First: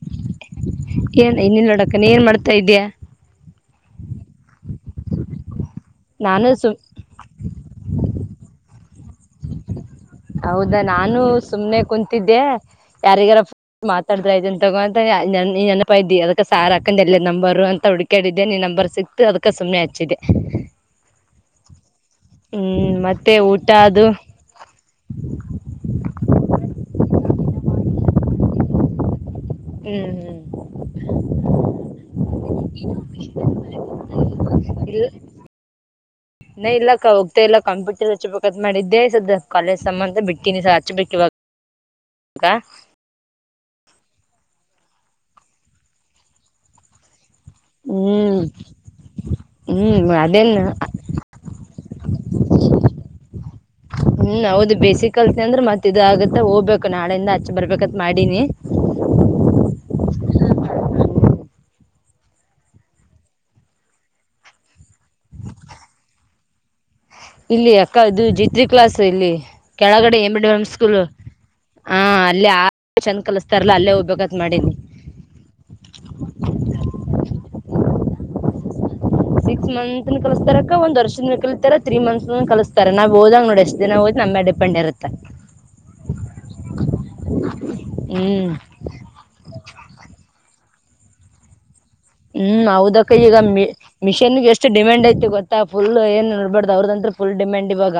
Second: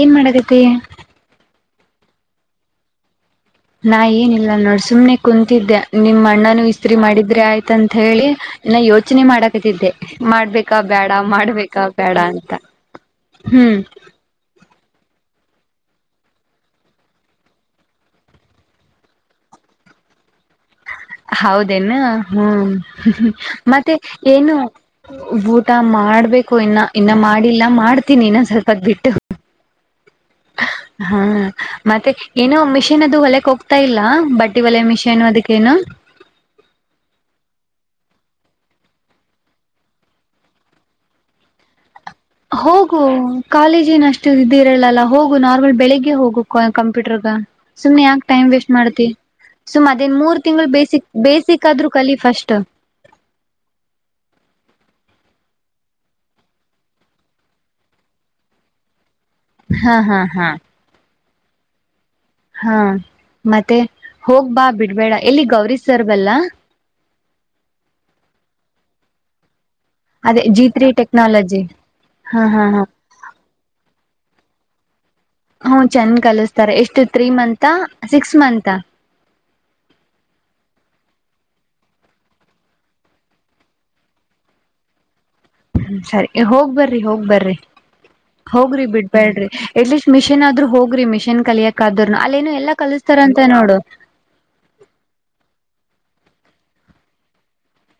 ಏನ್ ಮಾಡಕತಿ? ಅಕ ನಿ ಏನ್ ಮಾಡ್ತಾ ಇದ್ಯಾ ನಾ ಏನಿಲ್ಲ ನೋಡ್ ಸುಮ್ನೆ ಕುಂತಿದ್ದೆ ನಿಮ್ ನಾನು ಅಣ್ಣನು ಸುಮ್ ಇಸ್ತ್ರಿ ಮಾಡಿದ್ರೆ ಆಯ್ತ ಅಂತ ಹೇಳಿ ಇನ್ನ ಯೋ [unintelligible] ಚನೆ ಮಾಡಾತಿತ್ತಿದ್ದೆ ಹೌದಾ ನಾನು ಸುಮ್ನೆ ಬೇಡ ಕುಂತಿದ್ದೆ ಅಂತ ಯಾರಿಗಾರ ಹ್ಮ್ ಮಾತಾಡ್ದ ಇದ್ದನ್ ತಗೊಂತ ನನ್ ನೀ ನನಪಾಯ [unintelligible] ಇದ್ದಿ ಅದಕ್ಕೆ ಸಾರ್ ಹಾಕೊಂಡ್ ಎಲ್ಲ ನಂಬರ್ ಅಂತ ಹುಡುಕಾಡಿದ್ದೆ ನೀ ನಂಬರ್ ಸಿಕ್ತು ಅದಕ ಸುಮ್ಮನೆ ಹಚ್ಚಿದೆ ಹೌದೇನ ಹು ಹ್ಮ್ ಮತ್ತೆ ಊಟ ಮತ್ತೆ ಅದು ಏನು ಊಟ ಮಾಡ್ಬೇಕು ಇನ್ನ ಇನ್ನ ಮಾಡಿಲ್ಲ ಮಾಡ್ತೀನಿ ಇನ್ನ ಸ್ವಲ್ಪದ್ [unintelligible] ಬಿಟ್ಟು [unintelligible] ಹಾ ಮತ್ತೆ ಏನೋ ಮಿಷಿನ್ ಅದು ಹೊಲೆಕ್ ಹೋಗ್ತಾ ಇಲ್ಲ ಬಟ್ಟೆ ಒಲೆ ಇಲ್ಲ ಮಿಷೇನ್ ಅದಕ್ಕೇನು ಇನ್ನ ಇಲ್ಲಕ ಹೋಗ್ತಾ ಇಲ್ಲ ಕಾಂಪ್ಯೂಟರ್ ಹಚ್ಚಬೇಕಂತ ಮಾಡಿದ್ದೆ ಸದ [unintelligible] ಕಾಲೇಜ್ [unintelligible] ಬಿಡ್ತೀನಿ ಸ ಹಚ್ಬೇಕು ಇವಾಗ ಹೋಗು ಕಾಲೇಜನ್ ಅಷ್ಟು ಇದ್ದಿರಲ್ಲಲ್ಲ ಹೋಗು ನಾರ್ಮಲ್ ಬೆಳಿಗ್ಗೆ ಹೋಗು ಕ ಕಂಪ್ಯೂಟರ್ಗ ಸುಮ್ನೆ ಯಾಕ ಹ್ಮ್ ಟೈಮ್ ವೇಸ್ಟ್ ಮಾಡ್ತಿ ಸುಮ್ ಅದೇನ್ ಮೂರ್ ತಿಂಗಳು ಬೇಸಿಕ್ ಬೇಸಿಕ್ ಆದ್ರು ಕಲಿ ಫಸ್ಟ್ ಕಲ್ತಿನಿ [unintelligible] ಅಂದ್ರೆ ಮತ್ ಇದ ಆಗತ್ತ ಹೋಗ್ಬೇಕು ನಾಳೆಯಿಂದ ಹಾಚೆ ಬರ್ಬೇಕತ್ ಮಾಡಿನಿ ಹಾ ಹಾ ಹಾ ಹಾ ಮತ್ತೆ ಹೋಗ್ ಬಾ ಬಿಡ್ಬೇಡ ಎಲ್ಲಿ ಗೌರಿ ಸರ್ಬಲ್ಲ ಇಲ್ಲಿ ಅಕ್ಕ ಇದು ಜಿತ್ರಿ ಕ್ಲಾಸ್ ಇಲ್ಲಿ ಕೆಳಗಡೆ ಎ ಅದೇ ಮಿಡಂ ಜಿ [unintelligible] ತ್ರಿ ಸ್ಕೂಲ್ ಟೆಕ್ನಾಲಜಿ ಹ ಹಾ ಅಲ್ಲಿ ಆ ಹಾ ಹಾ ಚನಾಗ್ [unintelligible] ಕಲಿಸತಾರಲ್ಲ ಅಲ್ಲೇ [unintelligible] ಮಾಡೀನಿ ಹ್ಮ ಚಂದ ಕಲಸ್ತಾರೆ ಎಷ್ಟು ತ್ರೀ ಮಂತ ಹ [unintelligible] ಸಿಕ್ಸ್ ಮಂತಾ ಸಿಕ್ಸ್ ಮಂತ್ನ್ [unintelligible] ಕಲ್ಸ್ತಾರಕ ಒಂದ್ ವರ್ಷದ ಕಳ್ಸ್ತಾರ ತ್ರೀ ಮಂತ್ಸ್ ಕಳ್ಸ್ತಾರ್ [unintelligible] ಅಷ್ಟ್ ದಿನ ಒಯ್ದ [unintelligible] ನಮ್ಮ್ಯ ಡಿಪೆಂಡ್ ಇರುತ್ತೆ ಸರಿ ಹೋಗ್ ಬರ್ರಿ ಹೋಗ್ ಬರ್ರಿ ಹ್ಮ್ ಹೋಗ್ರಿ ಬಿಡ್ಬೇಡ್ರಿ ಎಟ್ಲೀಸ್ಟ್ [unintelligible] ಮಿಷಿನ್ ಆದ್ರೂ ಹೋಗ ಗ್ರಿಮಿಷನ್ ಕಲಿಯಕ್ಕ ಹ್ಮ್ ಹೌದಕ್ಕ ಈಗ ಮಿ ಮಿಷೀನ್ಗೆ ಎಷ್ಟು ಡಿಮ್ಯಾಂಡ್ ಯತಿ ಗೊತ್ತಾ ಫುಲ್ [unintelligible] ಏನ್ ನೋಡ್ಬಾರ್ದ ಅವ್ರದಂತ್ರ ಫುಲ್ ಡಿಮ್ಯಾಂಡ್ ಇವಾಗ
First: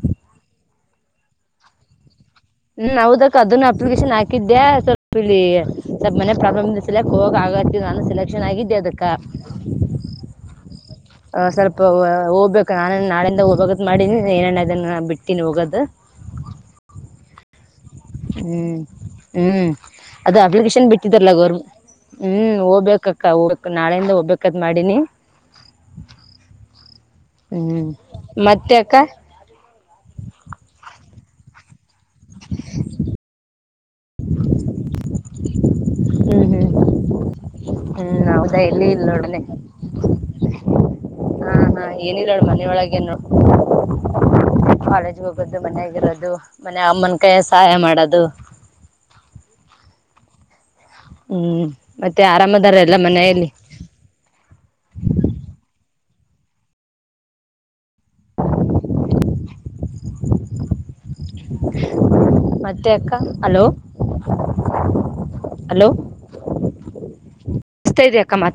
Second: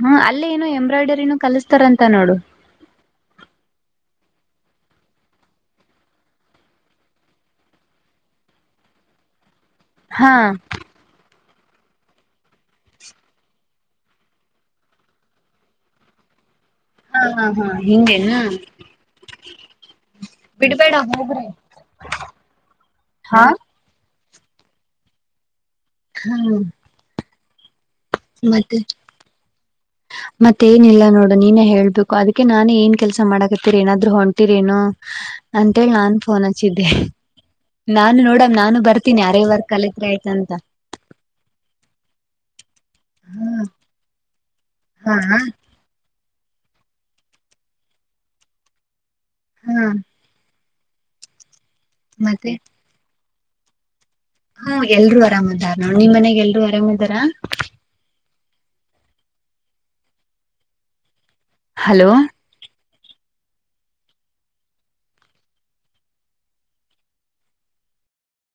ಹ್ಮ ಅಲ್ಲೇ ಏನೋ ಎಂಬ್ರಾಯ್ಡರಿನೂ ಕಲಸ್ತಾರಂತ ನೋಡು ಹ್ಮ್ ಹೌದಕ್ಕ ಅದನ್ನು ಅಪ್ಲಿಕೇಶನ್ ಹಾಕಿದ್ದೆ ಸ್ವಲ್ಪ ಇಲ್ಲಿ ಸ್ವಲ್ಪ ಮನೆ ಪ್ರಾಬ್ಲಮ್ [unintelligible] ನಾನು ಸೆಲೆಕ್ಷನ್ ಆಗಿದ ಅದಕ್ಕ ಹಾ ಸ್ವಲ್ಪ ಹೋಗ್ಬೇಕು ನಾನ ನಾಳಿಂದ ಹೋಗದ ಮಾಡಿನಿ [unintelligible] ಏನೇನ ಅದನ್ನು ಬಿಡ್ತೀನಿ ಹೋಗೋದು ಹಾ ಹಾ ಹಾ ಹಿಂಗೇನಾ ಹ್ಮ್ ಹ್ಮ್ ಅದು ಅಪ್ಲಿಕೇಶನ್ ಬಿಡ್ಬೇಡ ಬಿಟ್ಟಿದಾರಲ್ಲ ಹೋಗ್ರಿ ಗೌರ್ ಹ್ಮ್ ಹೋಗ್ಬೇಕಕ್ಕ [unintelligible] ಹಾ ಹೋಗ್ ನಾಳೆಯಿಂದ ಹೋಗ್ಬೇಕ [unintelligible] ಮಾಡಿನಿ ಹಾ ಹ್ಮ್ ಮತ್ತೆ ಅಕ್ಕ ಮತ್ತ ಏನಿಲ್ಲ ನೋಡು ನೀನೇ ಹೇಳ್ಬೇಕು ಅದಕ್ಕೆ ನಾನೇ ಏನ್ ಕೆಲ್ಸ ಮಾಡಕತ್ತೀರ ಏನಾದ್ರೂ ಹೊಂಟಿರೇನು ಅ ಮೇಳ ನಾನ್ ಫೋನ್ ಹ್ಮ್ ಹ್ಮ್ ಹಚ್ಚಿದ್ದೆ ನಾನು ಹ್ಮ್ ನೋಡಮ ಹೌದಾ ನಾನು ಎಲ್ಲಿ ಇಲ್ಲ ಬರ್ತೀನಿ ನೋಡನೆ ಯಾರೇ ವರ್ಕ್ ಕಲಿದ್ರೆ ಆಯ್ತಂತ ಏನು ನೋಡು ಹಾಗಗನು [unintelligible] ಹಾ ಕಾಲೇಜ್ಗೆ ಹೋಗೋದು ಮನೆಗಿರೋದು ಮನೆ ಅಮ್ಮನಕಾಯಿ ಸಹಾಯ ಮಾಡೋದು ಹ್ಮ್ ಹ್ಮ್ ಮತ್ತೆ ಆರಾಮದಾರ ಎಲ್ಲ ಮನೆಯಲ್ಲಿ ಹ್ಮ ಎಲ್ರುೂ ಆರಾಮ್ದಾರ ನೋ ನಿಮ್ ಮನೆಯಾಗ ಎಲ್ರು ಆರಾಮ ಇದಾರ ಹಲೋ ಅ ಹಲೋ ಹಲೋ ನ ಇದ ಅಕ್ಕ